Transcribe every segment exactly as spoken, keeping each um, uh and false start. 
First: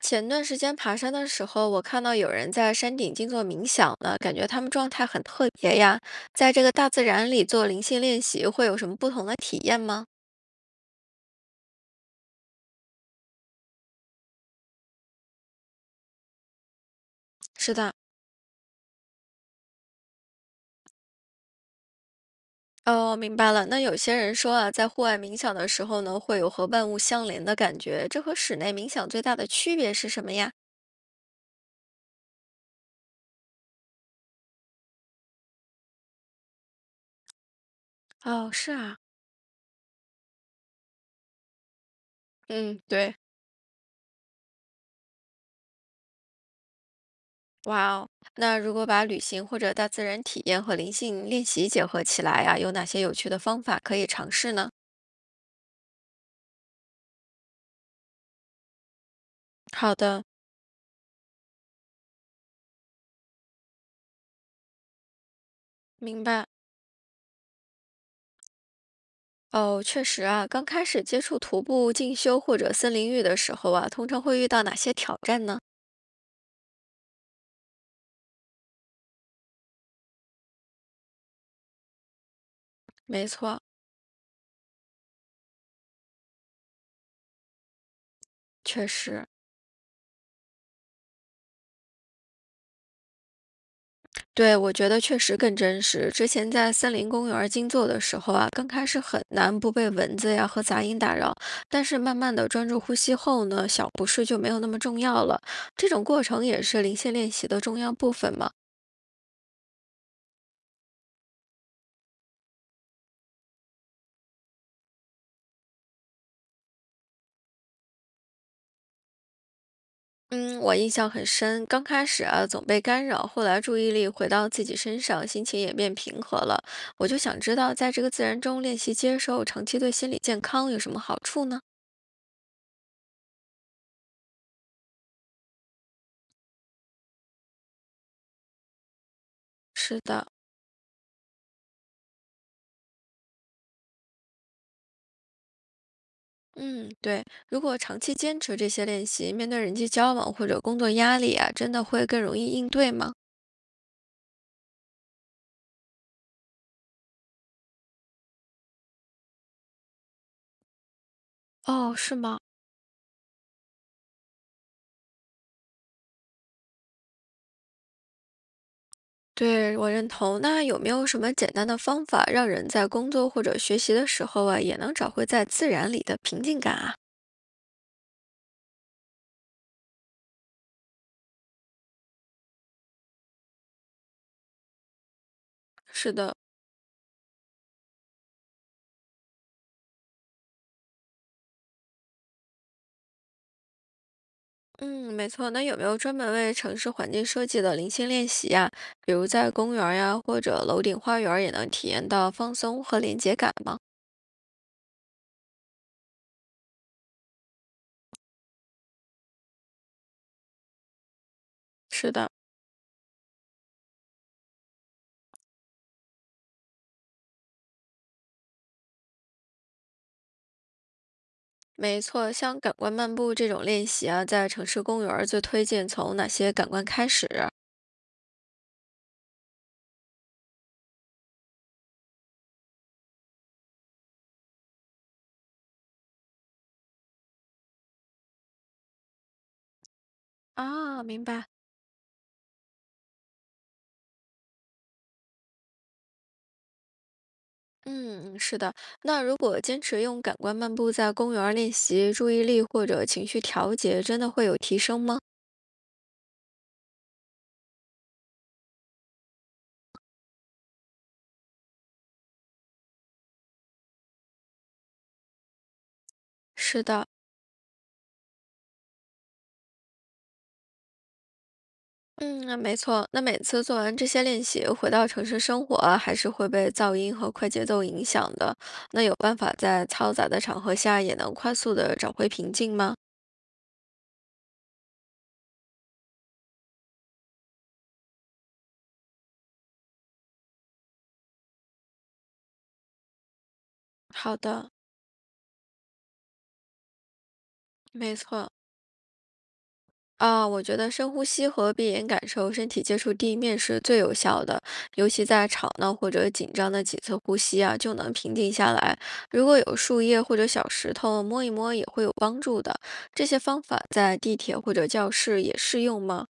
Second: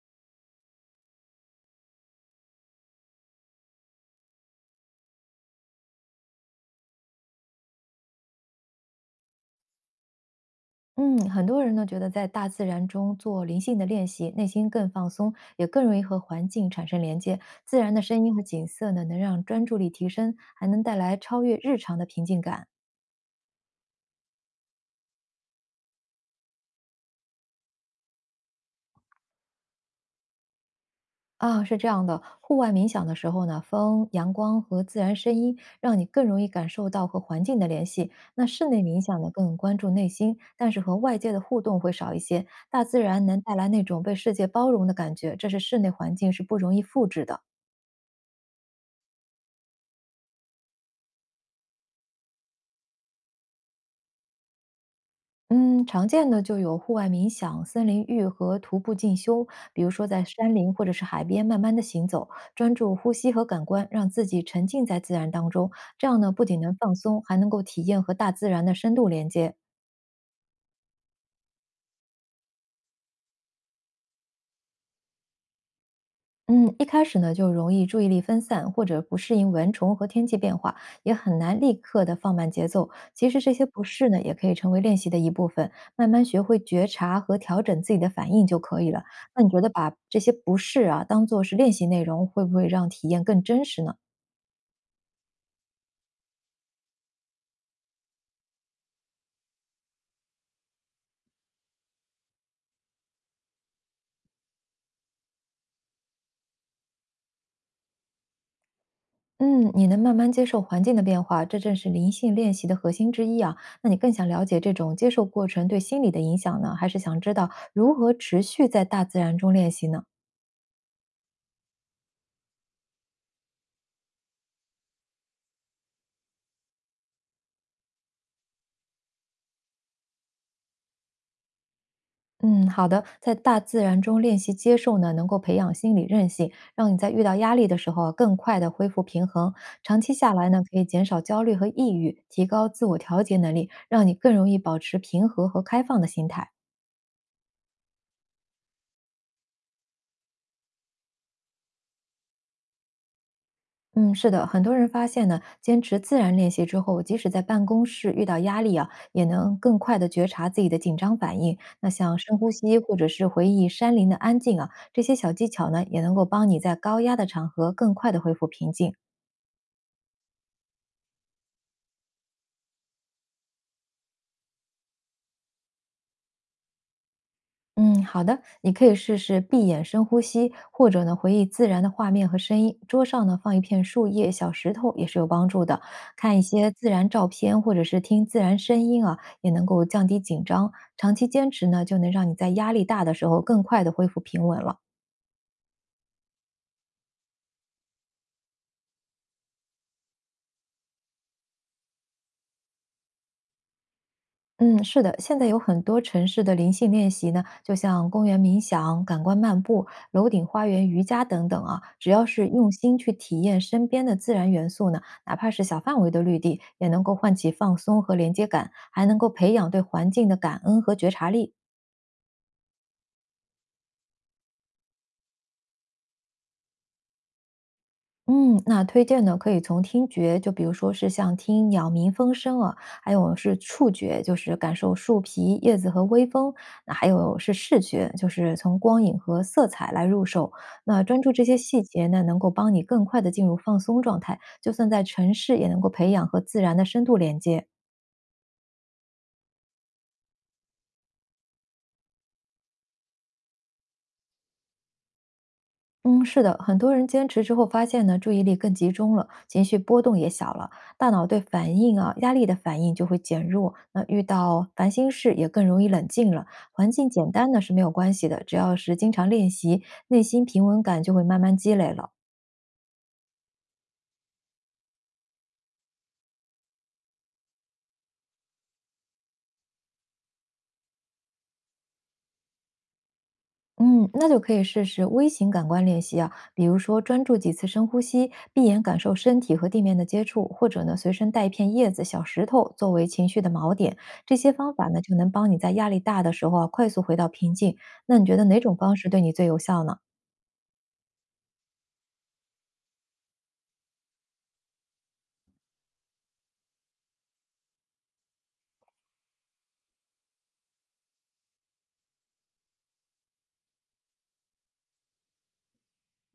前段时间爬山的时候，我看到有人在山顶静坐冥想呢，感觉他们状态很特别呀。在这个大自然里做灵性练习，会有什么不同的体验吗？嗯，很多人呢觉得在大自然中做灵性的练习，内心更放松，也更容易和环境产生连接。是自的，然的声音和景色呢，能让专注力提升，还能带来超越日常的平静感。哦，明白了。那有些人说啊，在户外冥想的时候呢，会有和万物相连的感觉，这和室内冥想最大的区别是什么呀？啊，是这样的，户外冥想的时候呢，风、阳光和自然声音让你更容易感受到和环境的联系。那哦，室是内啊，冥想呢，更关注内心，但是和外界的互动会少一些。嗯，大自对，然能带来那种被世界包容的感觉，这是室内环境是不容易复制的。哇哦。那如果把旅行或者大自然体验和灵性练习结合起来呀，有哪些有趣的方法可以尝试呢？嗯，常见的就有户外冥想、森林浴和徒步进修，比如好说在的，山林或者是海边慢慢的行走，专注呼吸和感官，让自己沉浸在自然当中。这样明呢，不白。仅能放松，还能够体验和大自然的深度连接。哦，确实啊，刚开始接触徒步进修或者森林浴的时候啊，通常会遇到哪些挑战呢？嗯，一开始呢就容易注意力分散，或者不适应蚊虫和天气变化，也很难立刻的放慢节奏。没其实这错，些不适呢，也可以成为练习的一部分，慢慢学会觉察和调整自己的反应就可确以了。实，那你觉得把这些不适啊当做是练习内容，会不会让体验更真实呢？对，我觉得确实更真实。之前在森林公园儿静坐的时候啊，刚开始很难不被蚊子呀和杂音打扰，但是慢慢的专注呼吸后呢，小不适就没有那么重要了。这种过程也是灵性练习的重要部分嘛。嗯，你能慢慢接受环境的变化，这正是灵性练习的核心之一啊。那你更想了解这种接受过程对心理的影响呢，还是想知道如何持续在大自然中练习呢？嗯，我印象很深，刚开始啊总被干扰，后来注意力回到自己身上，心情也变平和了。我就想知道，在这个自然中练习接受，长期对心理健康有什么好处呢？嗯，好的，在大自然中练习接受呢，能够培养心理韧性，让你在遇到压力的时候啊，更快的恢复平衡。长是期的，下来呢，可以减少焦虑和抑郁，提高自我调节能力，让你更容易保持平和和开放的心态。嗯，对，如果长期坚持这些练习，面对人际交往或者工作压力啊，真的会更容易应对吗？嗯，是的，很多人发现呢，坚持自然练习之后，即使在办公室遇到压力啊，也能更快的觉察自己的紧张反应。那哦，是像深吗？呼吸，或者是回忆山林的安静啊，这些小技巧呢，也能够帮你在高压的场合更快的恢复平静。对，我认同。那有没有什么简单的方法，让人在工作或者学习的时候啊，也能找回在自然里的平静感啊？嗯，好的，你可以试试闭眼深呼吸，或者呢回忆自然的画面和声音。桌上呢放一片树叶、小石头也是有帮助的。是的，看一些自然照片，或者是听自然声音啊，也能够降低紧张。长期坚持呢，就能让你在压力大的时候更快的恢复平稳了。嗯，没错。那有没有专门为城市环境设计的零星练习呀？比如在公园儿呀，或者楼顶花园，也能体验到放松和连接感吗？嗯，是的，现在有很多城市的灵性练习呢，就像公园冥想、感官漫步、楼顶花园瑜伽等等啊，只是要的，是用心去体验身边的自然元素呢，哪怕是小范围的绿地，也能够唤起放松和连接感，还能够培养对环境的感恩和觉察力。没错，像感官漫步这种练习啊，在城市公园儿最推荐从哪些感官开始？嗯，那推荐呢，可以从听觉，就比如说是像听鸟鸣风声啊，还有是触觉，就是感受树皮、叶子和微风，那还有是视觉，就是从光影和色彩来入手。那啊，专明注这白。些细节呢，能够帮你更快的进入放松状态，就算在城市也能够培养和自然的深度连接。嗯，是的。那如果坚持用感官漫步在公园儿练习，注意力或者情绪调节，真的会有提升吗？嗯，是的，很多人坚持之后发现呢，注意力更集中了，情绪波动也小了，大脑对反应啊、压力的反应就会减弱。那遇到烦心事也更容易冷静了。是环的，境简单呢是没有关系的，只要是经常练习，内心平稳感就会慢慢积累了。嗯，没错。那每次做完这些练习，回到城市生活啊还是会被噪音和快节奏影响的。那有办法在嘈杂的场合下也能快速的找回平静吗？嗯，那就可以试试微型感官练习啊，比如说专注几次深呼吸，闭眼感受身体和地面的接触，或者呢随身带一片叶子、小石头作为情绪的锚点。这好些的，方法呢，就能帮你在压力大的时候啊，快速回到平静。没那你觉得错。哪种方式对你最有效呢？啊，我觉得深呼吸和闭眼感受身体接触地面是最有效的，尤其在吵闹或者紧张的几次呼吸啊，就能平静下来。如果有树叶或者小石头摸一摸也会有帮助的。这些方法在地铁或者教室也适用吗？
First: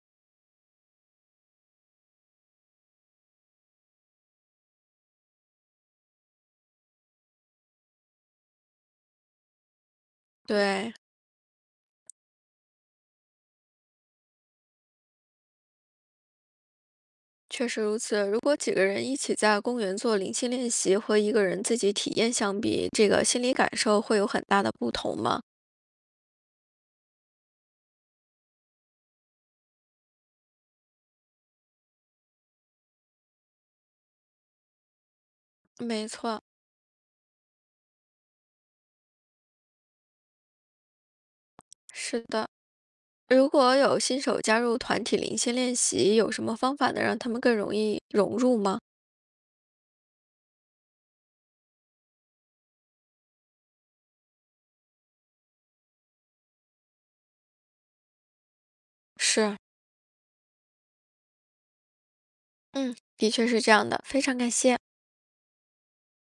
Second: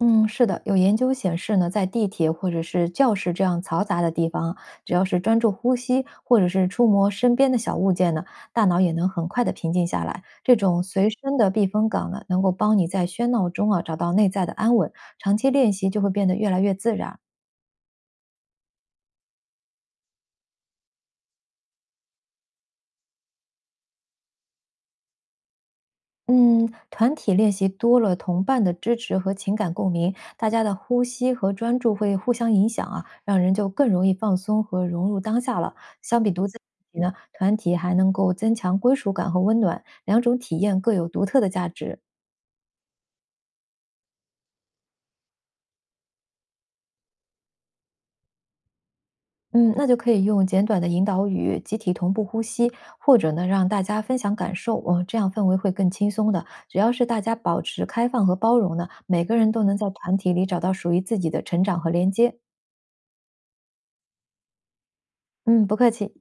嗯，是的，有研究显示呢，在地铁或者是教室这样嘈杂的地方啊，只要是专注呼吸，或者是触摸身边的小物件呢，大脑也能很快的平静下来。这种对。随身的避风港呢，能够帮你在喧闹中啊找到内在的安稳，长期练习就会变得越来越自然。确实如此，如果几个人一起在公园做灵性练习，和一个人自己体验相比，这个心理感受会有很大的不同吗？嗯，团体练习多了，同伴的支持和情感共鸣，大家的呼吸和专注会互相影响啊，让人就更容易放松和融入当下了。没相比错，独自练习呢，团体还能够增强归属感和温暖，两种体验各有独特的价值。是的。如果有新手加入团体灵性练习，有什么方法能让他们更容易融入吗？嗯，那就可以用简短的引导语、集体同步呼吸，或者呢让大家分享感受，嗯，这样氛围会更轻松的。只要是大家保持开放和包容呢，每个人是，都能在团体里找到属于自己的成长和连接。嗯，的确是这样的，非常感谢。嗯，不客气。